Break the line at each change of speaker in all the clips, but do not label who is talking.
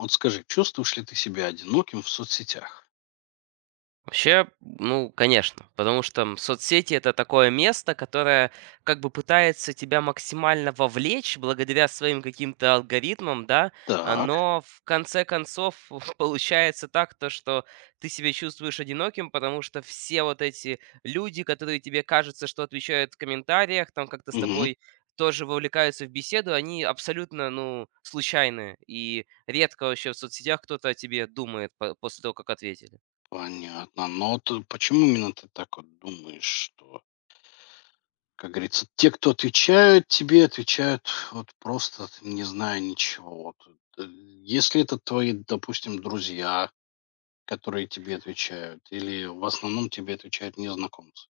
Вот скажи, чувствуешь ли ты себя одиноким в соцсетях?
Вообще, ну, конечно, потому что соцсети это такое место, которое как бы пытается тебя максимально вовлечь благодаря своим каким-то алгоритмам, да,
Так,
но в конце концов получается так, то, что ты себя чувствуешь одиноким, потому что все вот эти люди, которые тебе кажется, что отвечают в комментариях, там как-то с
мгм,
тобой тоже вовлекаются в беседу, они абсолютно, ну, случайные. И редко вообще в соцсетях кто-то о тебе думает после того, как ответили.
понятно. Но вот почему именно ты так вот думаешь, что, как говорится, те, кто отвечают тебе, отвечают вот просто не зная ничего. Вот, э, если это твои, допустим, друзья, которые тебе отвечают, или в основном тебе отвечают незнакомцы?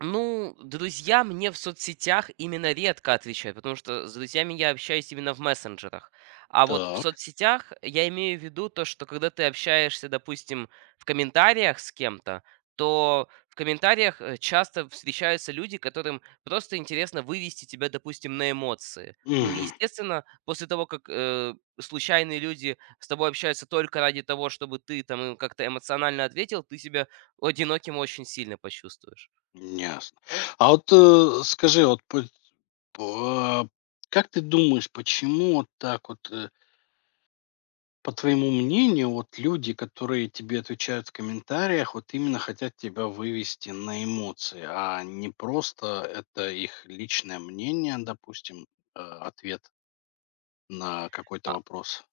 Ну, друзья мне в соцсетях именно редко отвечают, потому что с друзьями я общаюсь именно в мессенджерах. А вот в
Так,
соцсетях я имею в виду то, что когда ты общаешься, допустим, в комментариях с кем-то, то в комментариях часто встречаются люди, которым просто интересно вывести тебя, допустим, на эмоции. Ну, и,
мгм,
естественно, после того, как случайные люди с тобой общаются только ради того, чтобы ты там им как-то эмоционально ответил, ты себя одиноким очень сильно почувствуешь.
ясно. А вот скажи, вот по- как ты думаешь, почему вот так вот по твоему мнению, вот люди, которые тебе отвечают в комментариях, вот именно хотят тебя вывести на эмоции, а не просто это их личное мнение, допустим, ответ на какой-то
А
вопрос.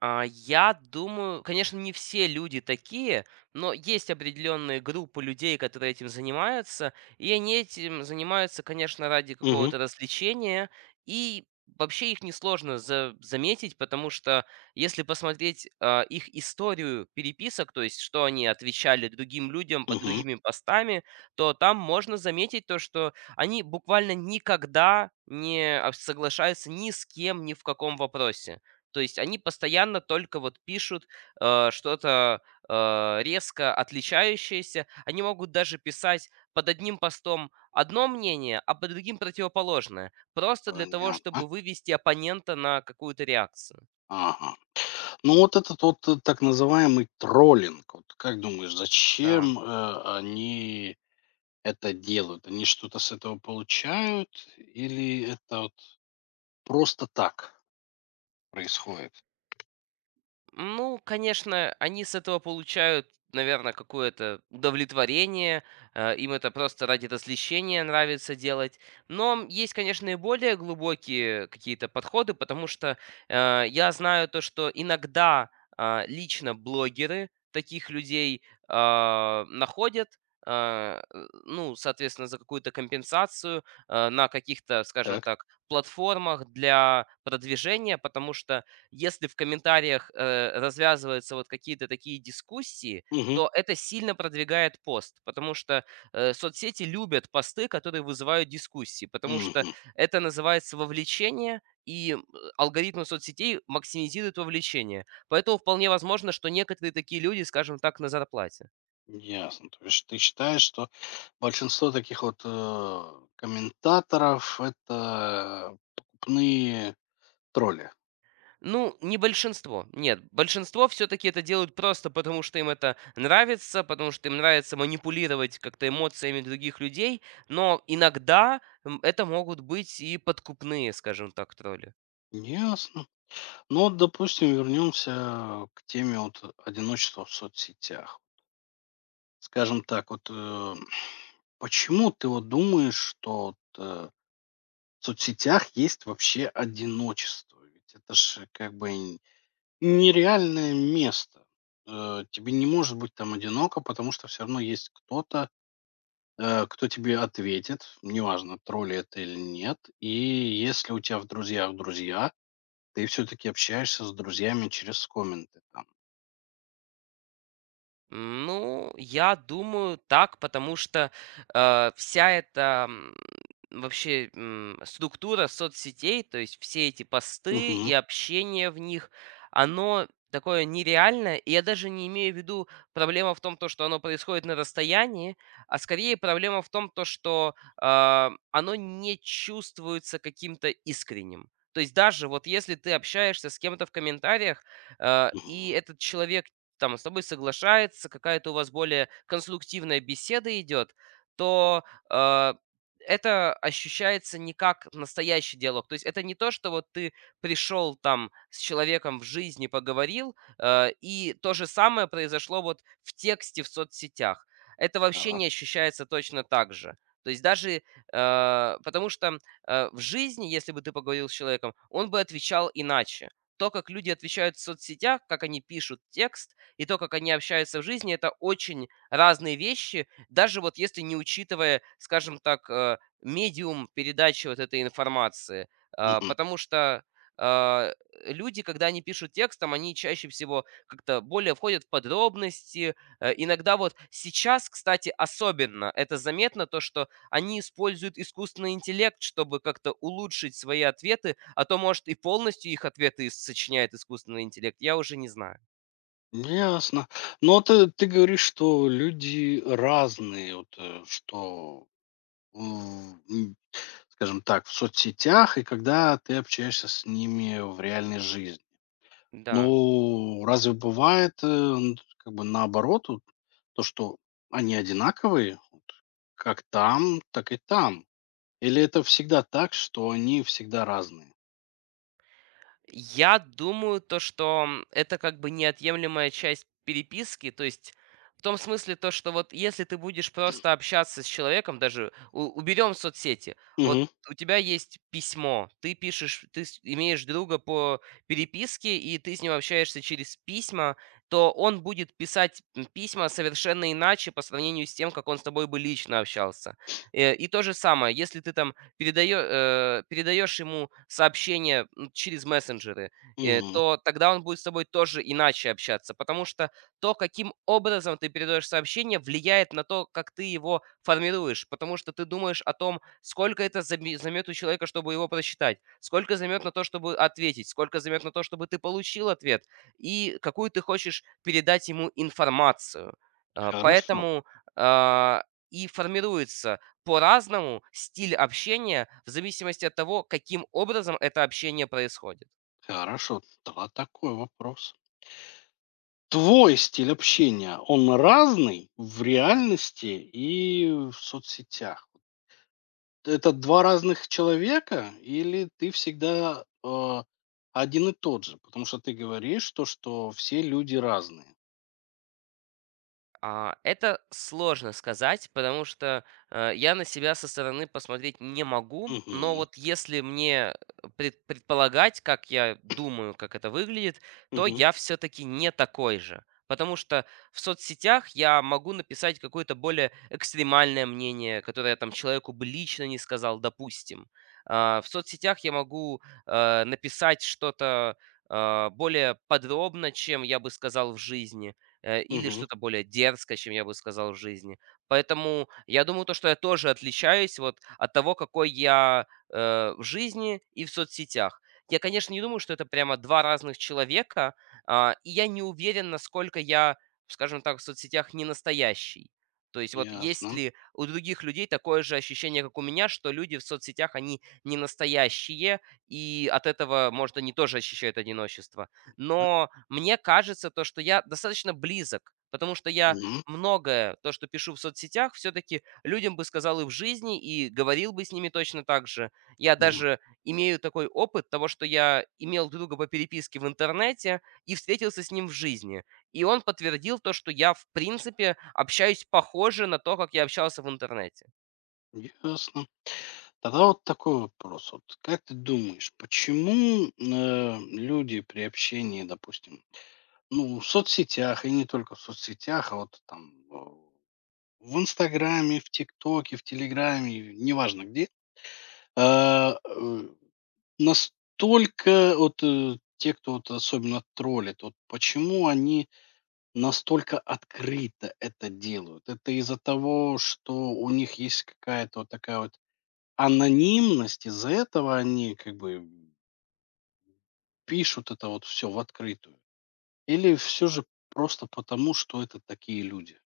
Я думаю, конечно, не все люди такие, но есть определенные группы людей, которые этим занимаются, и они этим занимаются, конечно, ради
Угу,
какого-то развлечения, и вообще их несложно заметить, потому что если посмотреть их историю переписок, то есть что они отвечали другим людям под
мгм.
другими постами, то там можно заметить то, что они буквально никогда не соглашаются ни с кем, ни в каком вопросе. То есть они постоянно только вот пишут, э, что-то, резко отличающееся. Они могут даже писать под одним постом одно мнение, а под другим противоположное. Просто для того,
Понятно.
чтобы вывести оппонента на какую-то реакцию.
Ага. Ну вот этот вот так называемый троллинг, вот как думаешь,
Да.
зачем они это делают? Они что-то с этого получают или это вот просто так происходит?
Ну, конечно, они с этого получают, наверное, какое-то удовлетворение, им это просто ради развлечения нравится делать. Но есть, конечно, и более глубокие какие-то подходы, потому что я знаю то, что иногда лично блогеры таких людей находят, ну, соответственно, за какую-то компенсацию на каких-то, скажем
Так.
так, платформах для продвижения, потому что если в комментариях, развязываются вот какие-то такие дискуссии, то это сильно продвигает пост, потому что, соцсети любят посты, которые вызывают дискуссии, потому что
Мгм.
это называется вовлечение, и алгоритмы соцсетей максимизируют вовлечение. Поэтому вполне возможно, что некоторые такие люди, скажем так, на зарплате.
Ясно. То есть ты считаешь, что большинство таких вот, комментаторов — это покупные тролли?
Ну, не большинство. Нет, большинство все-таки это делают просто потому, что им это нравится, потому что им нравится манипулировать как-то эмоциями других людей, но иногда это могут быть и подкупные, скажем так, тролли.
Ясно. Ну, вот, допустим, вернемся к теме вот одиночества в соцсетях. Скажем так, вот, почему ты вот думаешь, что вот, в соцсетях есть вообще одиночество? Ведь это же как бы нереальное место. Тебе не может быть там одиноко, потому что все равно есть кто-то, кто тебе ответит. Неважно, тролль это или нет. И если у тебя в друзьях друзья, ты все таки общаешься с друзьями через комменты там.
Ну, я думаю, так, потому что вся эта вообще структура соцсетей, то есть все эти посты
Мгм,
и общение в них, оно такое нереальное. И я даже не имею в виду проблема в том, то, что оно происходит на расстоянии, а скорее проблема в том, то, что оно не чувствуется каким-то искренним. То есть даже вот если ты общаешься с кем-то в комментариях, и
мгм.
этот человек там с тобой соглашается, какая-то у вас более конструктивная беседа идет, то э, это ощущается не как настоящий диалог. То есть это не то, что вот ты пришел там с человеком в жизни, поговорил, и то же самое произошло вот в тексте в соцсетях. Это вообще не
Так.
ощущается точно так же. То есть даже, потому что в жизни, если бы ты поговорил с человеком, он бы отвечал иначе. То, как люди отвечают в соцсетях, как они пишут текст, и то, как они общаются в жизни, это очень разные вещи, даже вот если не учитывая, скажем так, медиум передачи вот этой информации.
Мгм.
Потому что а, люди, когда они пишут текстом, они чаще всего как-то более входят в подробности. Иногда вот сейчас, кстати, особенно это заметно, то, что они используют искусственный интеллект, чтобы как-то улучшить свои ответы, а то, может, и полностью их ответы сочиняет искусственный интеллект, я уже не знаю.
Ну, ясно. Но ты говоришь, что люди разные, вот, что, м, м, скажем так, в соцсетях и когда ты общаешься с ними в реальной жизни.
Да.
Ну, разве бывает, н как бы наоборот, вот то, что они одинаковые как там, так и там? Или это всегда так, что они всегда разные?
Я думаю, то, что, это как бы неотъемлемая часть переписки. То есть в том смысле, то, что вот если ты будешь просто общаться с человеком, даже у уберем соцсети, вот
Мгм,
у тебя есть письмо, ты пишешь, ты с имеешь друга по переписке, и ты с ним общаешься через письма, то он будет писать, письма совершенно иначе по сравнению с тем, как он с тобой бы лично общался. И то же самое, если ты там передаешь ему сообщение, через мессенджеры,
мгм.
то тогда он будет с тобой тоже иначе общаться, потому что то, каким образом ты передаешь сообщение, влияет на то, как ты его формируешь, потому что ты думаешь о том, сколько это заме займет у человека, чтобы его прочитать, сколько займет на то, чтобы ответить, сколько займет на то, чтобы ты получил ответ, и какую ты хочешь передать ему информацию. Э,
Хорошо,
поэтому, а, и формируется по-разному стиль общения в зависимости от того, каким образом это общение происходит.
хорошо. Да, такой вопрос. Твой стиль общения, он разный в реальности и в соцсетях? Это 2 разных человека или ты всегда, один и тот же? Потому что ты говоришь то, что все люди разные.
Это сложно сказать, потому что, я на себя со стороны посмотреть не могу, но
Мгм.
вот если мне предполагать, как я думаю, как это выглядит, то
Мгм.
я все таки не такой же. Потому что в соцсетях я могу написать какое-то более экстремальное мнение, которое я там человеку бы лично не сказал, допустим. В соцсетях я могу, написать что-то, более подробно, чем я бы сказал в жизни, э, или
Мгм.
что-то более дерзкое, чем я бы сказал в жизни. Поэтому я думаю, то, что я тоже отличаюсь вот от того, какой я, э, в жизни и в соцсетях. Я, конечно, не думаю, что это прямо два разных человека, и я не уверен, насколько я, скажем так, в соцсетях не настоящий. То есть вот есть
Ясно.
ли у других людей такое же ощущение, как у меня, что люди в соцсетях, они не настоящие, и от этого, может, они тоже ощущают одиночество.
Так.
Но мне кажется, то, что я достаточно близок, потому что я
Мгм.
многое, то, что пишу в соцсетях, все-таки людям бы сказал и в жизни, и говорил бы с ними точно так же. Я
Мгм.
даже имею такой опыт того, что я имел друга по переписке в интернете и встретился с ним в жизни. И он подтвердил то, что я, в принципе, общаюсь похоже на то, как я общался в интернете.
Ясно. Тогда вот такой вопрос. Вот как ты думаешь, почему, люди при общении, допустим, ну, в соцсетях, и не только в соцсетях, а вот там, в "Инстаграме", в "Тиктоке", в "Телеграме", неважно где, а, э настолько вот, те, кто вот особенно троллит, вот почему они настолько открыто это делают? Это из-за того, что у них есть какая-то вот такая вот анонимность, из-за этого они как бы пишут это вот все в открытую? Или все же просто потому, что это такие люди?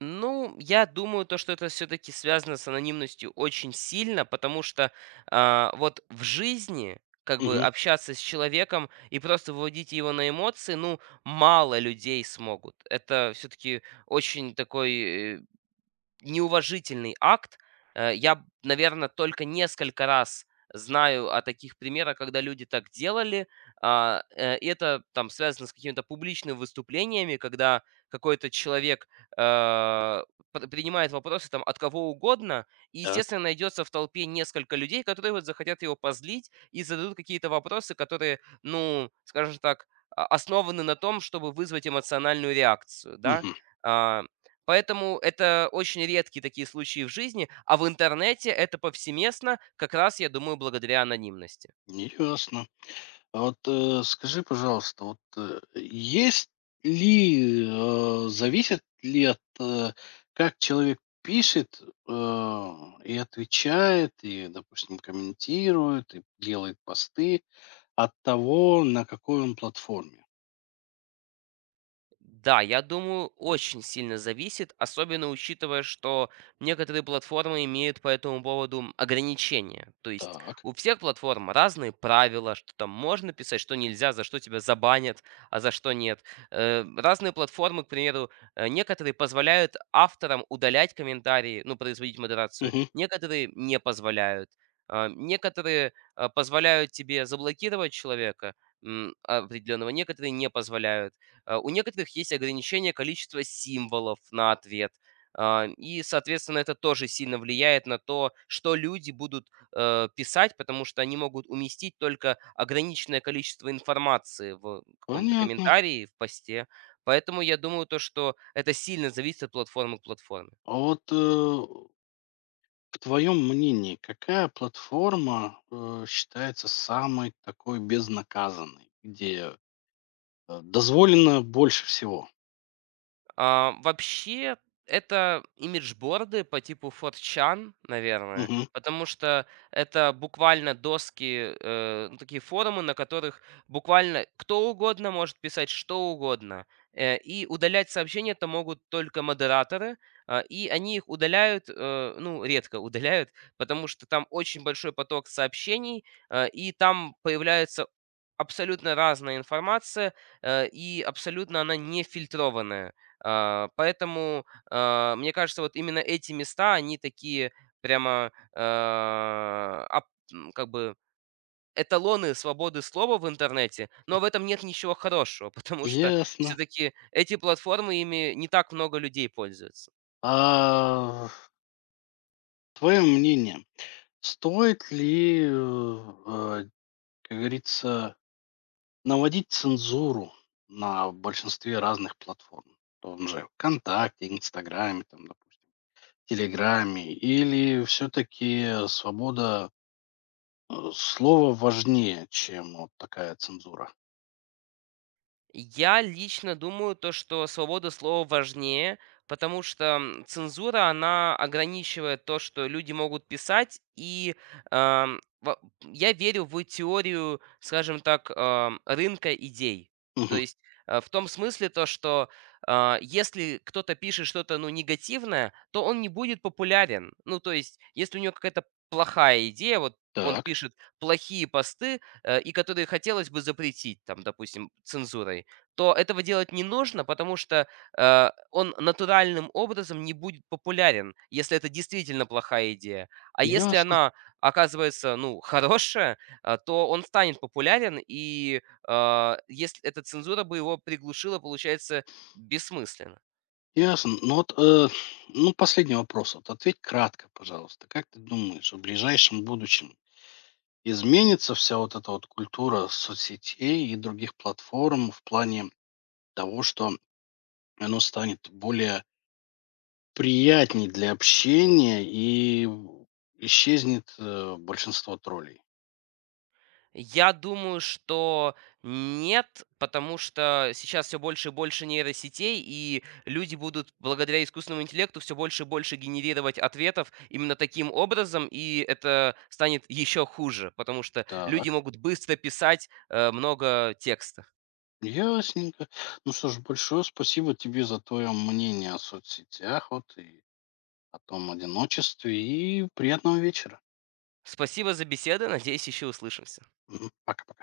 Ну, я думаю, то, что это все-таки связано с анонимностью очень сильно, потому что вот в жизни как бы
Мгм.
общаться с человеком и просто выводить его на эмоции, ну, мало людей смогут. Это все-таки очень такой неуважительный акт. Я, наверное, только несколько раз знаю о таких примерах, когда люди так делали. И это там связано с какими-то публичными выступлениями, когда какой-то человек э, принимает вопросы там от кого угодно, и,
Так.
естественно, найдется в толпе несколько людей, которые вот захотят его позлить и зададут какие-то вопросы, которые, ну, скажем так, основаны на том, чтобы вызвать эмоциональную реакцию, да.
Угу.
А, Поэтому это очень редкие такие случаи в жизни, а в интернете это повсеместно, как раз, я думаю, благодаря анонимности.
Ясно. А вот, скажи, пожалуйста, вот, есть ли, зависит ли от, как человек пишет, э, и отвечает, и, допустим, комментирует, и делает посты, от того, на какой он платформе?
Да, я думаю, очень сильно зависит, особенно учитывая, что некоторые платформы имеют по этому поводу ограничения. То есть
Так,
у всех платформ разные правила, что там можно писать, что нельзя, за что тебя забанят, а за что нет. Разные платформы, к примеру, некоторые позволяют авторам удалять комментарии, ну, производить модерацию,
мгм,
некоторые не позволяют. Некоторые позволяют тебе заблокировать человека определенного, некоторые не позволяют. У некоторых есть ограничение количества символов на ответ. И, соответственно, это тоже сильно влияет на то, что люди будут писать, потому что они могут уместить только ограниченное количество информации в каком-то
понятно.
комментарии, в посте. Поэтому я думаю то, что это сильно зависит от платформы к платформе.
А вот, в твоем мнении, какая платформа, считается самой такой безнаказанной, где, дозволено больше всего?
Вообще, это имиджборды по типу 4chan, наверное, потому что это буквально доски, ну, такие форумы, на которых буквально кто угодно может писать что угодно. И удалять сообщения это могут только модераторы, и они их удаляют, ну, редко удаляют, потому что там очень большой поток сообщений, и там появляется абсолютно разная информация, и абсолютно она не фильтрованная. Поэтому мне кажется, вот именно эти места, они такие прямо, как бы эталоны свободы слова в интернете, но в этом нет ничего хорошего, потому что
Ясно.
все-таки эти платформы, ими не так много людей пользуются.
А твое мнение, стоит ли, а, как говорится, наводить цензуру на большинстве разных платформ? В том же "ВКонтакте", "Инстаграме", там, допустим, "Телеграме", или все-таки свобода, слова важнее, чем вот такая цензура?
Я лично думаю, то, что свобода слова важнее, потому что цензура, она ограничивает то, что люди могут писать, и я верю в теорию, скажем так, рынка идей. То
Мгм.
есть в том смысле то, что если кто-то пишет что-то ну, негативное, то он не будет популярен. Ну, то есть если у него какая-то плохая идея, вот он
Так.
пишет плохие посты, и которые хотелось бы запретить, там, допустим, цензурой, то этого делать не нужно, потому что, он натуральным образом не будет популярен, если это действительно плохая идея. А если
Ясно,
она оказывается, ну, хорошая, а, то он станет популярен, и если эта цензура бы его приглушила, получается, бессмысленно.
ясно. Ну вот, ну, последний вопрос. Вот ответь кратко, пожалуйста. Как ты думаешь, в ближайшем будущем изменится вся вот эта вот культура соцсетей и других платформ в плане того, что оно станет более приятней для общения и исчезнет большинство троллей.
Я думаю, что нет, потому что сейчас все больше и больше нейросетей, и люди будут благодаря искусственному интеллекту все больше и больше генерировать ответов именно таким образом, и это станет еще хуже, потому что люди
Так,
могут быстро писать много текста.
ясненько. Ну что ж, большое спасибо тебе за твое мнение о соцсетях, вот и о том одиночестве, и приятного вечера.
Спасибо за беседу, надеюсь, еще услышимся.
Мгм. Пока-пока.